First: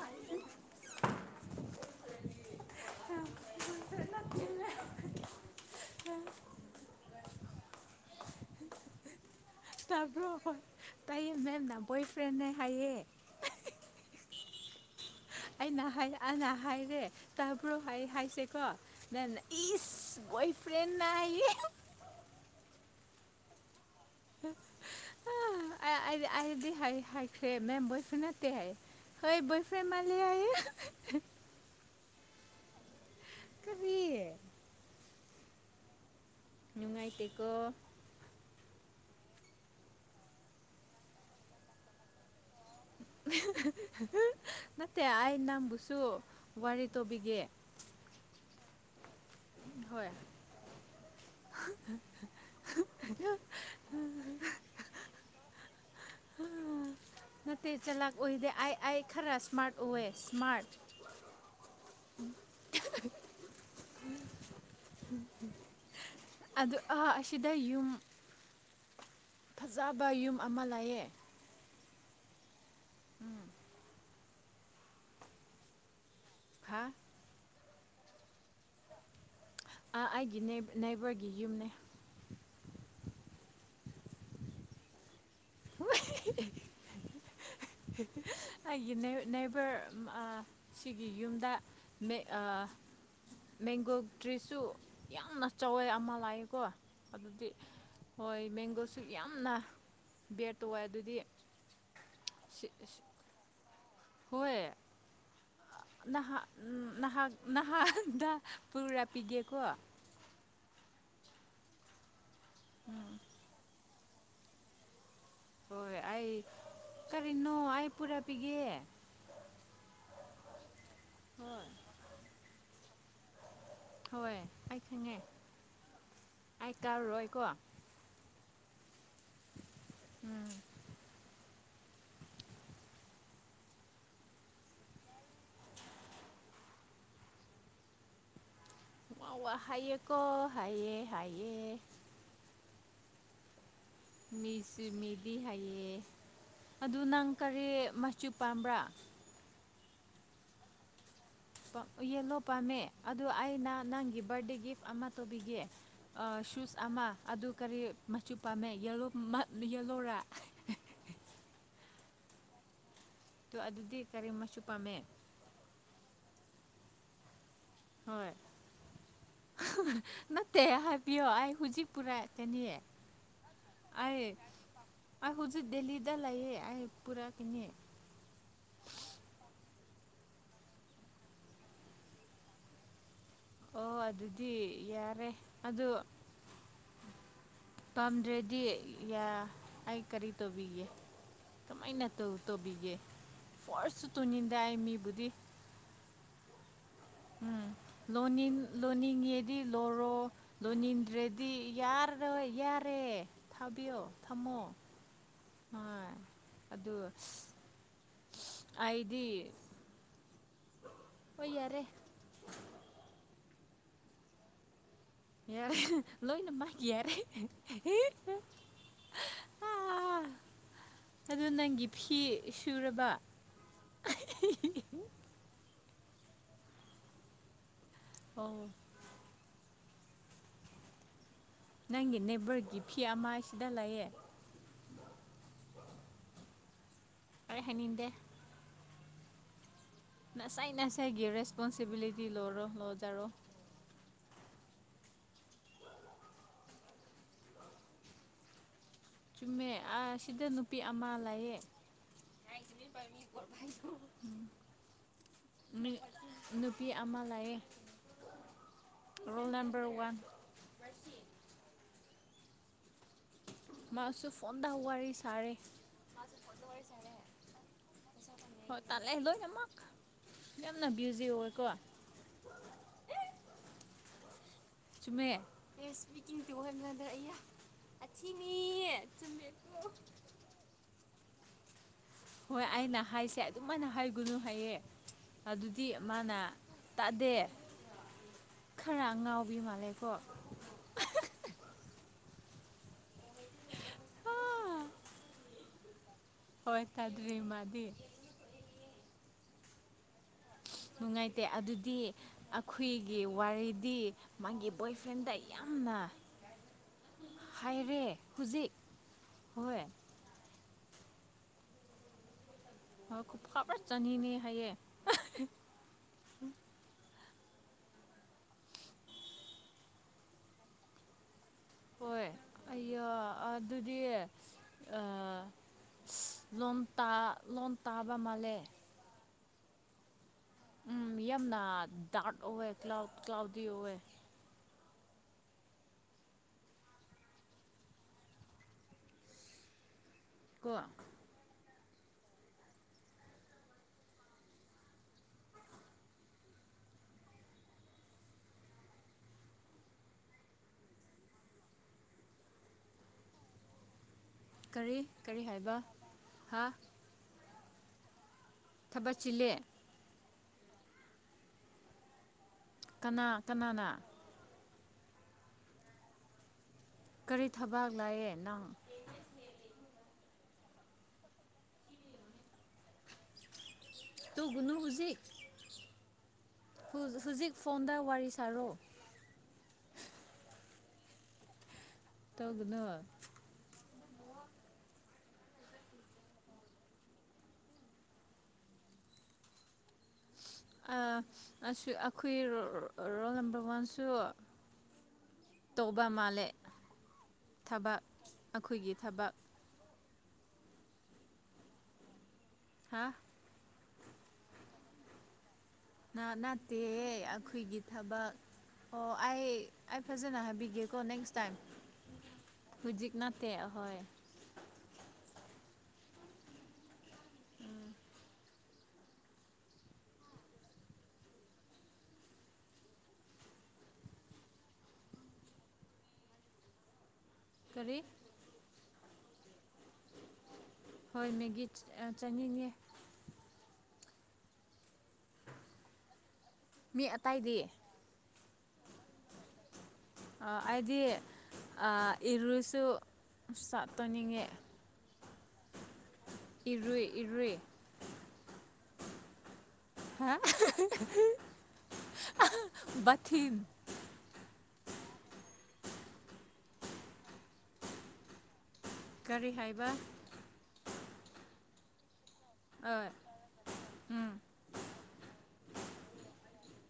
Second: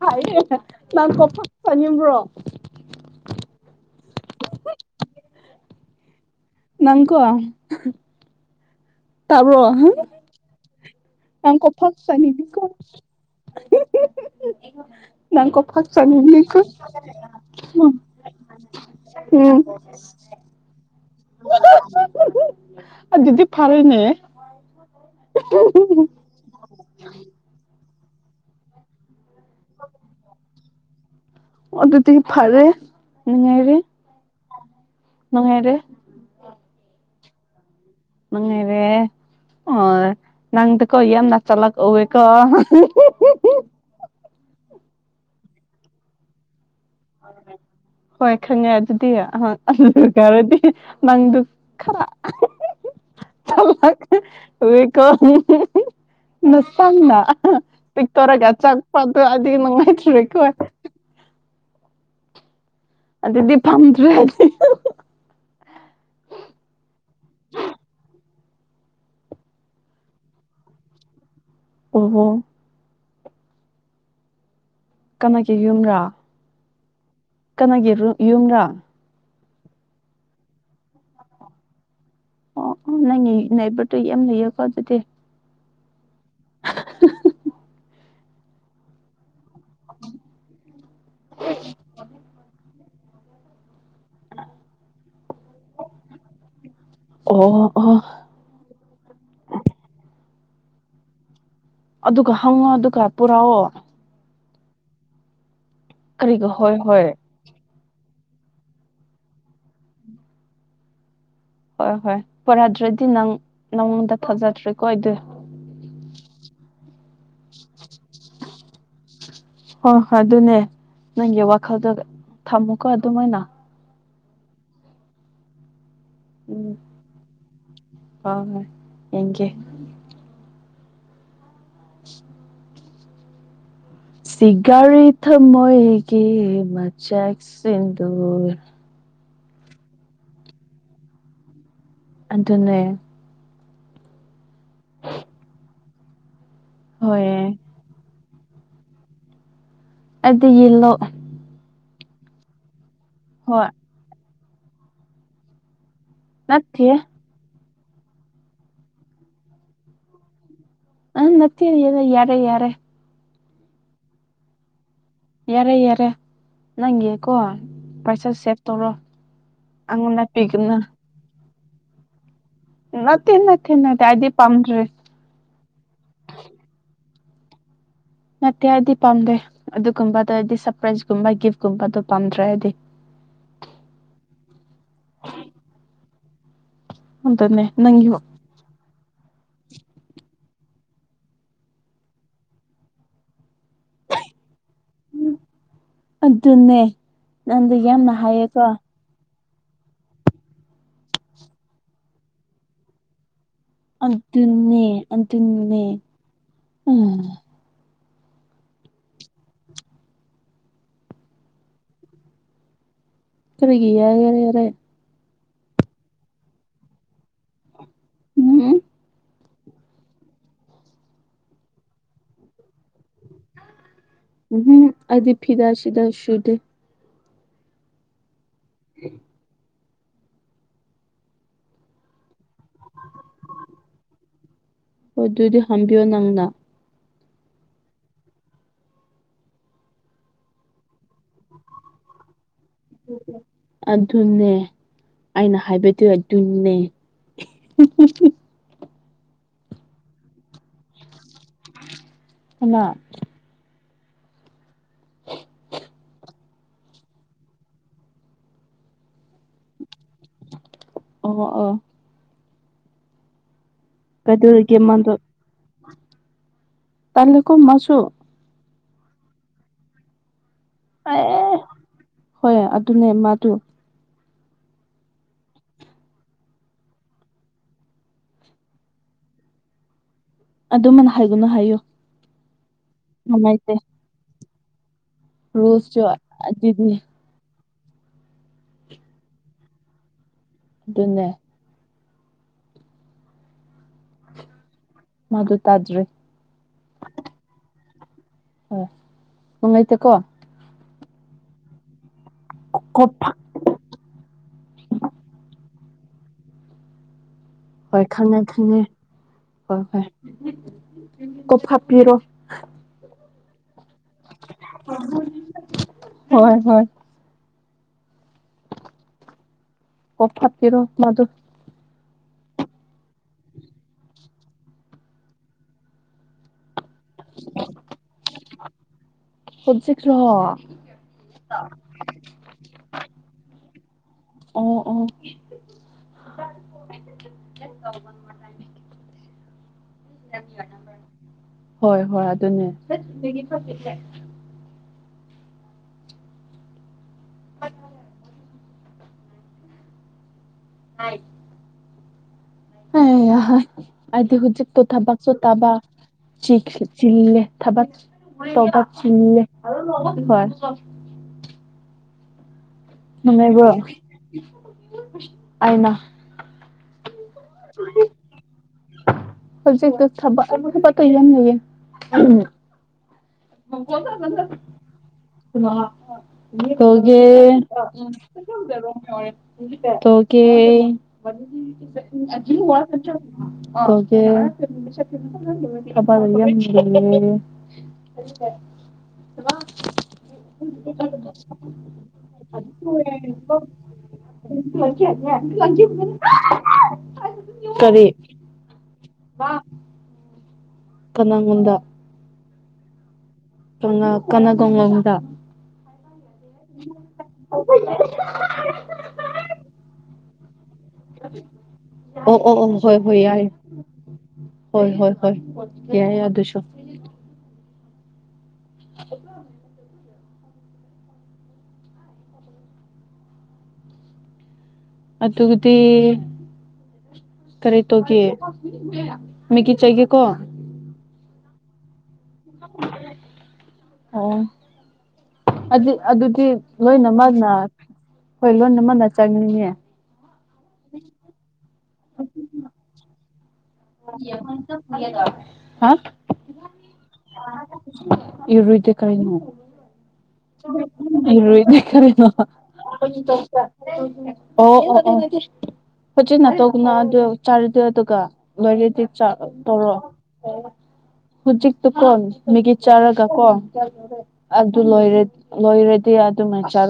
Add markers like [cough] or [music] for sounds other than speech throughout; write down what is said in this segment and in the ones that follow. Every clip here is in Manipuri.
ꯍꯥꯏꯌꯦ ꯅꯪ ꯀꯣꯄ ꯆꯥꯅꯤꯡꯕ꯭ꯔꯣ [inaudible] ꯅꯪꯀꯣ ꯇꯕꯣꯏ ꯀ ꯀ ꯐ ꯈꯨ ꯆꯅꯤꯗꯤ ꯀ ꯎ ꯑꯩꯅ ꯑꯅ ꯍꯥꯏꯔꯦ ꯇꯥꯕ꯭ꯔꯣ ꯍꯥꯏ ꯍꯥꯏꯁꯦꯀꯣ ꯅꯦꯟ ꯏꯁ ꯒꯣꯏ ꯐ꯭ꯔꯦꯟ ꯑ ꯑꯗꯨꯗꯤ ꯐꯥꯔꯅꯦ ꯑ ꯑꯩꯗꯤ ꯍꯥꯏꯈ꯭ꯔꯦ ꯃꯦꯝꯕꯣꯏ ꯈꯨꯅ ꯍꯥꯏ ꯅꯣꯏ ꯕꯣꯏꯐꯦꯟ ꯃꯥꯜꯂꯤ ꯍꯥꯏꯌꯦ ꯑꯣ ꯑꯗꯨꯇ ꯐꯔꯦ ꯅꯤꯡꯉꯔ ꯀꯔꯤ ꯅꯍꯦꯔꯦ ꯅꯨꯡꯉꯥꯏꯇꯀꯣ ꯃꯉꯩꯔꯦ ꯑꯣ ꯅꯪꯗꯨꯀꯣ ꯌꯥꯝꯅ ꯆꯂꯛ ꯎꯧꯕꯦꯀꯣ [inaudible] ꯅꯠꯇꯦ ꯑꯥꯏꯅꯝ ꯕꯨꯁꯣ ꯍꯣꯏ ꯈꯪꯉꯦ ꯑꯗꯨ ꯁꯤꯗꯌꯥ ꯑ ꯑꯗꯨ ꯍꯣꯏ ꯈꯔꯗꯤ ꯅꯪꯗꯨ ꯈꯀꯣ ꯅꯁꯪꯅ ꯅꯠꯇꯦ ꯆꯂꯥꯛ ꯄꯤꯛꯛꯇꯧꯔꯒ ꯑꯣꯏꯗꯦ ꯑꯩ ꯑꯩ ꯆꯥꯛꯄꯗꯣ ꯈꯔ ꯑꯗꯨꯗꯤ ꯁ꯭ꯃꯥꯔꯠ ꯑꯣꯏꯌꯦ ꯅꯨꯡꯉꯥꯏꯇꯨꯔꯦꯀꯣ ꯁ꯭ꯃꯥꯔꯠ [inaudible] ꯑꯗꯨꯗꯤ ꯐꯝꯗ꯭ꯔ ꯍꯥꯏ ꯑꯁꯤꯗ ꯌꯨꯝ ꯐꯖꯕ ꯌꯨꯝ ꯑꯃ ꯂꯩꯑꯦ ꯎꯍꯣ ꯀꯅꯥꯒꯤ ꯌꯨꯝ꯭ꯔꯥ ꯍꯥꯥ ꯀꯅꯥꯒꯤ ꯌꯨꯝꯔꯥ ꯑꯩꯒꯤ ꯅꯦꯏꯕꯔꯒꯤ ꯌꯨꯝꯅꯦ ꯑꯣ ꯑꯣ ꯅꯪ ꯅꯏꯕꯗꯨꯣ ꯌꯥꯝ ꯂꯩꯌꯦꯀꯣ ꯑꯗꯨꯗꯤ [inaudible] ꯑꯩ ꯅꯩꯅ ꯐꯔ ꯁꯤꯒꯤ ꯌꯨꯝꯗ ꯃꯦꯡꯒꯣ ꯇ꯭ꯔꯤꯁꯨ ꯌꯥꯝꯅ ꯆꯋꯦ ꯑꯃ ꯂꯥꯛꯑꯦꯀꯣ ꯑꯗꯨꯗꯤ ꯑꯣ ꯑꯣ ꯍꯣꯏ ꯃꯕꯦꯡꯒꯣꯁꯨ ꯌꯥꯝꯅ ꯕꯦꯠ ꯇ ꯑꯣꯏ ꯑꯗꯨꯗꯤ ꯑꯗꯨꯒ ꯍꯪꯉꯣ ꯑꯗꯨꯒ ꯄꯨꯔꯛꯑꯣ ꯍꯣꯏ ꯅꯍꯥꯛ ꯀꯔꯤꯒ ꯍꯣꯏ ꯍꯣꯏ ꯅꯍꯥꯛ ꯍꯥꯗ ꯄꯨꯥ ꯄꯤꯗꯤ ꯀꯧꯕ ꯍꯣꯏ ꯍꯣꯏ ꯄꯨꯔꯥꯗ꯭ꯔꯗꯤ ꯅꯪ ꯅꯪꯉꯣꯟꯗ ꯊꯥꯖꯗ꯭ꯔꯦꯀꯣ ꯑꯗꯨꯗ ꯍꯣꯏ ꯑꯩ ꯀꯔꯤꯅꯣ ꯑꯩ ꯄꯨꯔꯛꯄꯤꯒꯦ ꯍꯣꯏ ꯍꯣꯏ ꯑꯗꯨꯅꯦ ꯅꯪꯒꯤ ꯍꯣꯏ ꯋꯥꯈꯜꯗꯣ ꯊꯝꯃꯨꯀꯣ ꯑꯗꯨꯃꯥꯏꯅ ꯍꯣꯏ ꯑꯩ ꯈꯪꯉꯦ ꯑꯩ ꯎꯝ ꯀꯥꯔꯣꯏꯀꯣ ꯌꯦꯦꯡꯒꯤꯦ ꯎꯝ ꯁꯤꯒꯔꯤ ꯊ ꯃꯣꯏꯒꯤ ꯃꯆꯦꯛ ꯁꯤꯗꯨꯔ ꯃ ꯍꯥꯏꯩꯀꯣ ꯍꯥꯏꯌꯦ ꯍꯥꯏꯌꯦ ꯑꯇꯅꯦ ꯃꯤꯁꯤ ꯃꯤꯗꯤ ꯍꯥꯏꯌꯦ ꯑꯗꯨ ꯅꯪ ꯍꯣꯏꯌꯦ ꯀꯔꯤ ꯆꯨꯄꯥꯝꯕ꯭ꯔꯥ ꯑꯗꯤ ꯏꯂꯣ ꯎꯜꯂꯣ ꯄꯥꯝꯃꯦ ꯑꯗꯨ ꯍꯣꯏ ꯑꯩꯅ ꯅꯪꯒꯤ ꯕꯥꯔꯗꯦ ꯒꯤꯐ ꯑꯃ ꯇꯧꯕꯤꯒꯦ ꯁꯨꯁ ꯅꯠꯇꯦ ꯑꯃ ꯑꯗꯨ ꯀꯔꯤ ꯃꯆꯨ ꯄꯥꯝꯃꯦ ꯌꯦꯂꯣꯔꯥ ꯑ ꯅꯠꯇ ꯌꯦꯅ ꯌꯥꯔꯦ ꯌꯥꯔꯦ ꯑꯗꯨꯗꯤ ꯀꯔꯤ ꯃꯁꯨ ꯄꯥꯝꯃꯦ ꯌꯥꯔꯦ ꯌꯥꯔꯦ ꯅꯪꯦ ꯀꯣꯣ ꯄꯩꯁꯥ ꯍꯣꯏ ꯁꯦꯚ ꯇꯧꯔꯣ ꯑꯉꯟꯅ ꯄꯤꯒꯅ ꯍꯧꯨꯖꯤꯛ ꯄꯨꯔꯥ ꯅꯤ ꯅꯠꯇꯦ ꯅꯠꯇꯦ ꯑ ꯑꯩꯗꯤ ꯄꯥꯝꯗ꯭ꯔꯦ ꯑ ꯍꯧꯖꯤꯛ ꯗꯦꯜꯂꯤꯗ ꯂꯑꯌꯦ ꯑ ꯄꯨꯔꯥ ꯏꯅꯤ ꯅꯠꯇꯦ ꯍꯥꯏꯗꯤ ꯄꯥꯝꯗꯦ ꯑꯗꯨꯒꯨꯝꯕꯗꯗꯤ ꯁꯔꯄ꯭ꯔꯥꯏꯁꯀꯨꯝꯕ ꯒꯤꯐꯀꯨꯝꯕꯗꯣ ꯄꯥꯝꯗ꯭ꯔꯦ ꯍꯥꯏꯗꯤ ꯑꯣ ꯑꯗꯨꯗꯤ ꯌꯥꯔꯦ ꯑꯗꯨ ꯎꯇꯅꯦꯦ ꯅꯪꯤ ꯋꯥꯣ ꯄꯥꯝꯗ꯭ꯔꯗꯤ ꯌꯥ ꯑꯩ ꯀꯔꯤ ꯇꯧꯕꯤꯒꯦ ꯀꯃꯥꯏꯅ ꯇꯧꯕꯤꯒꯦ ꯐꯣꯔꯁꯁꯨ ꯇꯨꯅꯤꯡꯟꯗ ꯑꯩ ꯃꯤꯕꯨꯗꯤ ꯑꯗꯨ ꯑꯗꯨꯟꯅꯦ ꯅꯪꯗꯤ ꯌꯥꯝꯅ ꯍꯥꯏꯌꯦꯀꯣ ꯗꯤ ꯂꯣꯏꯔꯣ ꯂꯣꯅꯤꯟꯗ꯭ꯔꯦꯗꯤ ꯌꯥꯔꯣꯏ ꯌꯥꯔꯦ ꯊꯥꯕꯤꯌꯣ ꯊꯝꯃꯣ ꯑꯗꯨꯅꯦ ꯑꯗꯨꯅꯦ ꯍꯣꯏ ꯑꯗꯨ ꯎꯝ ꯑꯩꯗꯤ ꯑꯣꯏ ꯌꯥꯔꯦ ꯀꯔꯤꯒꯤ ꯌꯥꯔꯦ ꯌꯥꯔꯦ ꯌꯥꯔꯦ ꯂꯣꯏꯅꯃꯛ ꯌꯥꯔꯦ ꯎꯝ [unintelligible] ꯑꯗꯨ ꯅꯪꯒꯤ ꯐꯤ ꯁꯨꯔꯕ ꯎꯝ ꯑꯗꯤ ꯐꯤꯗꯥ ꯁꯤꯗ ꯁꯨꯗꯦ ꯑꯣ [unintelligible] ꯅꯪꯒꯤ ꯅꯦꯕꯔꯒꯤ ꯐꯤ ꯑꯃ ꯁꯤꯗ ꯂꯩꯥꯑꯦ ꯍꯣꯏ ꯑꯗꯨꯗꯤ ꯍꯝꯕꯤꯌꯣ ꯅꯪꯅ ꯑꯩ ꯍꯥꯏꯅꯤꯡꯗꯦ ꯅꯁꯥꯏ ꯅꯁꯥꯏꯒꯤ ꯔꯦꯁꯄꯣꯟꯁꯤꯕꯤꯂꯤꯇꯤ ꯂꯧꯔꯣ ꯂꯣꯖꯔꯣ ꯑꯗꯨꯅꯦ ꯑꯩꯅ ꯍꯥꯏꯕꯗꯨ ꯑꯗꯨꯅꯦ ꯆꯨꯝꯃꯦ ꯑ ꯁꯤꯗ ꯅꯨꯄꯤ ꯑꯃ ꯂꯩꯌꯦ ꯀꯅꯥ [unintelligible] ꯃꯤ ꯅꯨꯄꯤ ꯑꯃ ꯂꯥꯛꯑꯦ ꯔꯣꯜ ꯅꯝꯕꯔ ꯋꯥꯟ ꯑꯣ ꯑꯣ ꯃꯥꯁꯨ ꯐꯣꯟꯗ ꯀꯩꯗꯧꯔꯤꯒꯦ ꯋꯥꯔꯤ ꯁꯥꯔꯦ ꯇꯜꯂꯤꯀꯣ ꯃꯥꯁꯨ ꯍꯣꯏ ꯇꯥꯂꯦ ꯂꯣꯏ ꯅꯃꯛ ꯑꯦ ꯑꯦ ꯍꯣꯏ ꯑꯗꯨꯅꯦ ꯃꯥ ꯗꯨ ꯆꯨꯝꯃꯦ ꯑꯦ ꯏꯁꯄꯤꯀꯤꯡ ꯇꯨ ꯑꯅꯥꯗꯔ ꯑꯊꯤꯅꯤ ꯆꯨꯝꯃꯦ ꯑꯗꯨꯃꯅ ꯍꯥꯏꯒꯅꯨ ꯍꯥꯏꯌꯨ ꯍꯣꯏ ꯑꯩꯅ ꯍꯥꯏꯁꯦ ꯅꯨꯡꯉꯥꯏꯇꯦ ꯑꯗꯨꯝꯃꯥꯏꯅ ꯍꯥꯏꯒꯅꯨ ꯍꯥꯏꯌꯦ ꯑꯗꯨꯗꯤ ꯔꯨꯜꯁꯁꯨ ꯃꯥꯅ ꯑꯗꯨꯅꯤ ꯇꯥꯗꯦ ꯈꯔ ꯑꯉꯥꯎꯕꯤ ꯃꯥꯂꯦꯀꯣ ꯑꯗꯨꯅꯦ ꯃꯗꯨ ꯇꯥꯗ꯭ꯔꯦ ꯍꯣꯏ ꯇꯗ꯭ꯔꯤ ꯃꯥꯗꯤ ꯍꯣꯏ ꯅꯨꯡꯉꯥꯢꯇꯦꯀꯣ ꯅꯨꯡꯉꯥꯏꯇꯦ ꯑꯗꯨꯗꯤ ꯑꯈꯣꯏꯒꯤ ꯀꯣꯐꯥꯛ ꯋꯥꯔꯤꯗꯤ ꯃꯥꯒꯤ ꯕꯣꯏ ꯐ꯭ꯔꯦꯟꯗ ꯌꯥꯝ ꯅꯥ ꯍꯣꯏ ꯈꯪꯉꯦ ꯊꯪꯉꯦ ꯍꯣꯏ ꯍꯣꯏ ꯀꯞ ꯍꯥꯥꯞꯄꯤꯔꯣ ꯈ ꯈꯥꯔ ꯆꯅꯤꯅꯦ ꯍꯥꯏꯌꯦ ꯍꯣꯏ ꯍꯣꯏ ꯑꯣꯞ ꯍꯥꯠꯇꯔꯣ ꯃꯗꯨ ꯍꯣꯏ ꯑꯩ ꯑꯗꯨꯗꯤ ꯂꯣꯝ ꯇꯥ ꯂꯣꯟ ꯇꯥꯕ ꯃꯥꯜꯂꯦ ꯍꯧꯖꯤ꯭ꯔꯣ ꯎꯝ ꯌꯥꯝꯅ ꯗꯗꯥꯇ ꯑꯣꯏ ꯀ ꯀꯥꯎꯗꯤ ꯑꯣꯏꯋ ꯑꯣ ꯑꯣ ꯂꯝꯕꯤꯣ ꯅꯝꯕ ꯀꯣ ꯍꯣꯏ ꯍꯣꯏ ꯑꯗꯨꯅꯦ ꯑ ꯑ ꯑ ꯍꯥꯏꯗꯤ ꯍꯧꯖꯤꯛꯇꯣ ꯀꯔꯤ ꯀꯔꯤ ꯊꯥꯕꯁꯨꯣꯊꯥꯕ ꯍꯥꯏꯕ ꯍꯥ ꯆꯤꯜꯂꯦ ꯊꯕꯛ ꯁꯚꯥ ꯊꯕꯛ ꯆꯜꯦ ꯆꯤꯜꯂꯦ ꯍ ꯑꯐ ꯀꯅꯥ ꯃꯃꯦꯕ ꯀꯅꯥꯅ ꯑꯩꯅ ꯀꯔꯤ ꯊꯕꯥꯛ ꯂꯥꯛꯑꯦ ꯅꯪ ꯁꯖꯦꯛꯛꯇ ꯊꯕꯨ ꯊꯕꯣ ꯏꯍ ꯂꯩꯌꯦ [inaudible] ꯇꯧꯒꯅꯨ ꯍꯧꯖꯤꯛ ꯍꯧꯖꯤꯛ ꯐꯣꯟꯗ ꯋꯥꯔꯤ ꯁꯥꯔꯣ ꯇꯧꯒꯅꯨ [unintelligible] [unintelligible] [unintelligible] [inaudible] ꯑꯥ ꯑꯁꯨ ꯑꯩꯈꯣꯏ ꯔꯣꯜ ꯅꯝꯕꯔ ꯋꯥꯟꯁꯨ ꯇꯧꯕ ꯃꯥꯜꯂꯦ ꯊꯕꯛ ꯁꯔꯤ ꯑꯩꯈꯣꯏꯒꯤ ꯊꯕꯛ ꯋꯥ ꯀꯅꯥꯒꯨꯝꯗ ꯍꯥ ꯀꯅꯒꯉꯝꯗ ꯅꯠꯇꯦ ꯑꯩꯈꯣꯏꯒꯤ ꯊꯕꯛ ꯑꯣ ꯑꯩ ꯐꯖꯅ ꯍꯥꯏꯕꯤꯒꯦꯠ ꯑꯣ ꯑꯣ ꯑꯣ ꯍꯣꯏ ꯍꯧꯖꯤꯛ ꯍꯣꯏ ꯌꯥꯏꯦ ꯅꯠꯇꯦ ꯑꯍꯣꯏ ꯍ ꯍꯣꯏ ꯍ ꯌꯥꯏ ꯑꯗꯨꯁꯨ [inaudible] ꯑꯗꯨꯗꯤ ꯀꯔꯤ ꯇꯣꯒꯤ ꯎ ꯃꯤꯒꯤ ꯆꯌꯦꯀꯣ ꯑ [inaudible] ꯑꯣ ꯑꯗꯤ ꯑꯗꯨꯗꯤ ꯃꯤ ꯂꯣꯏꯅꯃꯛꯅ ꯑꯇꯩꯗꯤ ꯍꯣꯏ ꯂꯣꯏꯅꯃꯛꯅ ꯆꯪꯂꯤꯅꯦ ꯍꯥꯏꯗꯤ ꯑ ꯏꯔꯨꯁꯨ ꯆꯥꯛ [unintelligible] ꯍꯥ ꯏꯔꯣꯏ ꯏꯔꯣꯏ ꯏꯔꯣꯏꯗꯤ ꯀꯔꯤꯅꯣ ꯏꯗꯤ ꯈꯔꯦ ꯕꯥꯊꯤꯟ ꯑꯣ ꯑꯣ ꯑꯣ ꯍꯣꯆꯤꯟ ꯅꯥꯇꯧꯒꯅ ꯑꯗꯨ ꯆꯥꯔꯗ ꯑꯗꯨꯒ ꯂꯣꯏꯔꯗꯤ ꯀꯔꯤ ꯍꯥꯏꯕ ꯇꯧꯔꯑꯣ ꯍꯧꯖꯤꯛ ꯇꯨ ꯐꯣꯟ ꯃꯤꯒꯤꯠ ꯑꯣꯏ ꯆꯥꯔꯒ ꯀꯣ ꯎꯝ ꯑꯗꯨ ꯂꯣꯏ ꯂꯣꯏꯔꯗꯤ ꯑꯗꯨꯃꯥꯏꯅ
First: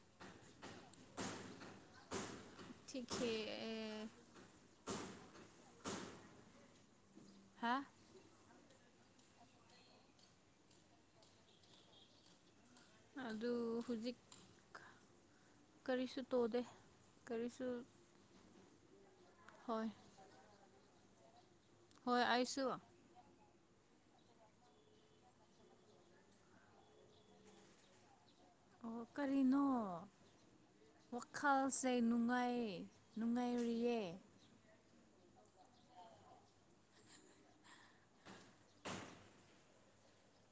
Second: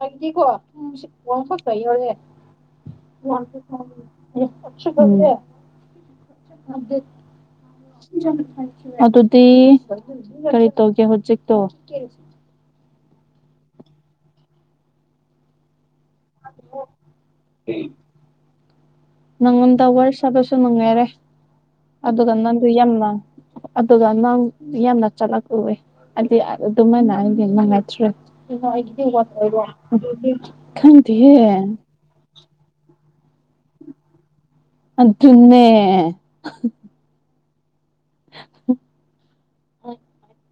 ꯔꯣꯗꯤꯀꯣ ꯋꯥꯈꯛꯇ ꯌꯧꯔꯦ ꯊꯤꯈꯦ [unintelligible] ꯍꯥ ꯑꯗꯨꯗꯤ ꯀꯔꯤ ꯇꯧꯒꯦ ꯍꯧꯖꯤꯛꯇꯣ ꯑꯗꯨ ꯍꯧꯖꯤꯛ ꯀꯔꯤꯁꯨ ꯇꯣꯗꯦ ꯀꯔꯤꯁꯨ ꯅꯪꯟ ꯍꯣꯏ ꯋꯥꯔꯁꯕꯁꯨ ꯅꯪꯉꯥꯏꯔꯦ ꯍꯣꯏ ꯑꯗꯨꯗ ꯅ ꯑꯩꯁꯨ ꯑꯗꯨ ꯌꯦꯃ ꯑꯗꯨꯒ ꯅꯪ ꯌꯥꯝꯅ ꯆꯠꯂꯛꯂꯑꯦ ꯍꯥꯏꯗꯤ ꯑꯗꯨꯃꯥꯏꯅ ꯑꯩꯗꯤ ꯅꯨꯡꯉꯥꯏꯇ꯭ꯔꯦ ꯑꯣ ꯀꯔꯤꯅꯣ ꯈꯥꯟꯗꯤ ꯍꯦ ꯋꯥꯈꯜꯁꯦ ꯅꯨꯡꯉꯥꯏ ꯅꯨꯡꯉꯥꯏꯔꯤꯌꯦ ꯑꯗꯨꯠꯇꯟꯅꯦ [inaudible]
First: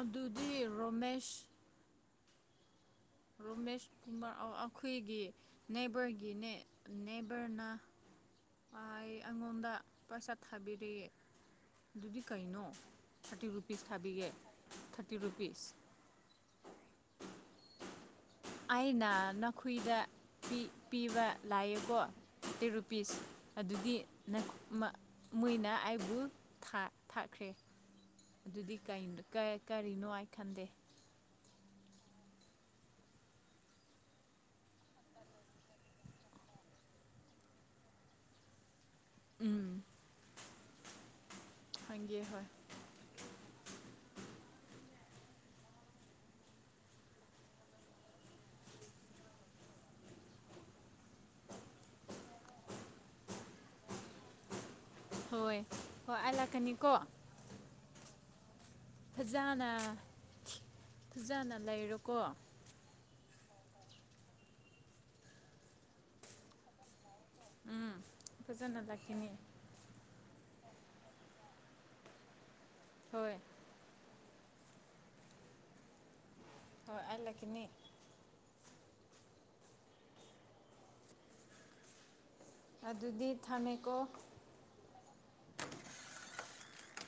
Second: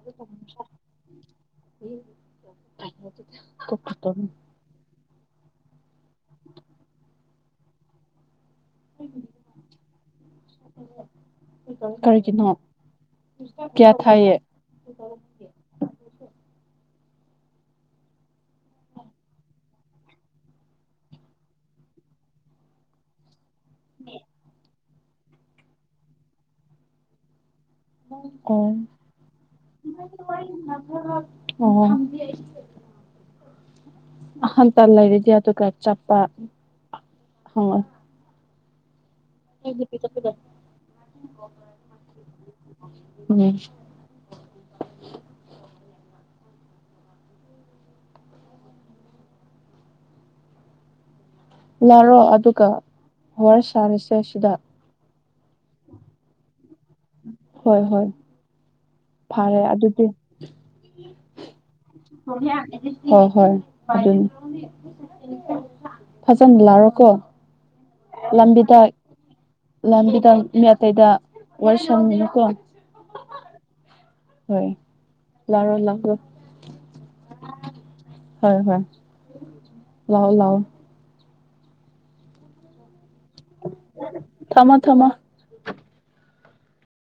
ꯑꯗꯨꯗꯤ ꯔꯣꯃꯦꯁ ꯑ ꯔꯣꯃꯦꯁ ꯀꯨꯃꯥꯔ ꯑꯩꯈꯣꯏꯒꯤ ꯅꯦꯕꯔꯒꯤ ꯅꯦꯕꯔꯅ ꯑꯩ ꯑꯩꯉꯣꯟꯗ ꯄꯩꯁꯥ ꯊꯥꯕꯤꯔꯌꯦꯦ ꯑꯗꯨꯗꯤ ꯀꯔꯤꯒꯤꯅꯣ ꯀꯩꯅꯣ ꯊꯥꯔꯇꯤ ꯔꯨꯄꯤꯁ ꯀꯌꯥ ꯊꯥꯕꯤꯌꯦꯦ ꯊꯥꯏꯌꯦ ꯊꯥꯔꯇꯤ ꯔꯨꯄꯤꯁ ꯑꯩꯅ ꯅꯈꯨꯏꯗ ꯄꯤꯕ ꯂꯥꯛꯑꯦꯀꯣ ꯇꯦ ꯔꯨꯄꯤꯁ ꯑꯗꯨꯗꯤ ꯅ ꯃꯩꯅ ꯑꯩꯕꯨ ꯊꯥꯈ꯭ꯔꯦ ꯍ ꯀ ꯑꯗꯨꯗꯤ ꯀꯔꯤꯅꯣ ꯑꯩ ꯈꯪꯗꯦ [unintelligible] ꯑꯣ ꯍ ꯇꯂ ꯂꯩꯔꯗꯤ ꯑꯗꯨꯒ ꯆꯄ ꯍ ꯍꯗ ꯍꯒꯦ [unintelligible] [inaudible] ꯂꯥꯛꯔꯣ ꯑꯗꯨꯒ ꯍꯔ ꯁꯥꯔꯤꯁꯦ ꯁꯤꯗ ꯍꯣꯏ ꯍꯣꯏ ꯑ ꯂꯥꯛꯀꯅꯤ ꯀꯣ ꯍꯣꯏ ꯍꯣꯏ ꯐꯔꯦ ꯐꯖꯅ ꯑꯗꯨꯗꯤ ꯐꯖꯅ ꯂꯩꯔꯣꯀꯣ ꯍꯣꯏ ꯍꯣꯏ ꯑꯗꯨ ꯐꯖꯅ ꯂꯥꯔꯣ ꯀꯣ ꯎꯝ ꯂꯝꯕꯤꯗ ꯐꯖꯅ ꯂꯥꯛꯀꯅꯤ ꯂꯝꯕꯤꯗ ꯃꯤ ꯑꯇꯩꯗ ꯋꯥꯔꯤ ꯁꯪꯉꯤꯅꯤꯀꯣ ꯍꯣꯏ ꯍ ꯂꯥꯔ ꯂ ꯍꯣꯏ ꯑ ꯂꯀꯅꯤ ꯂꯑꯣ ꯂꯑꯣ ꯑꯗꯨ ꯗꯗꯨꯙ ꯊꯃꯦꯀ ꯊꯝꯃꯣ ꯊꯝꯃꯣ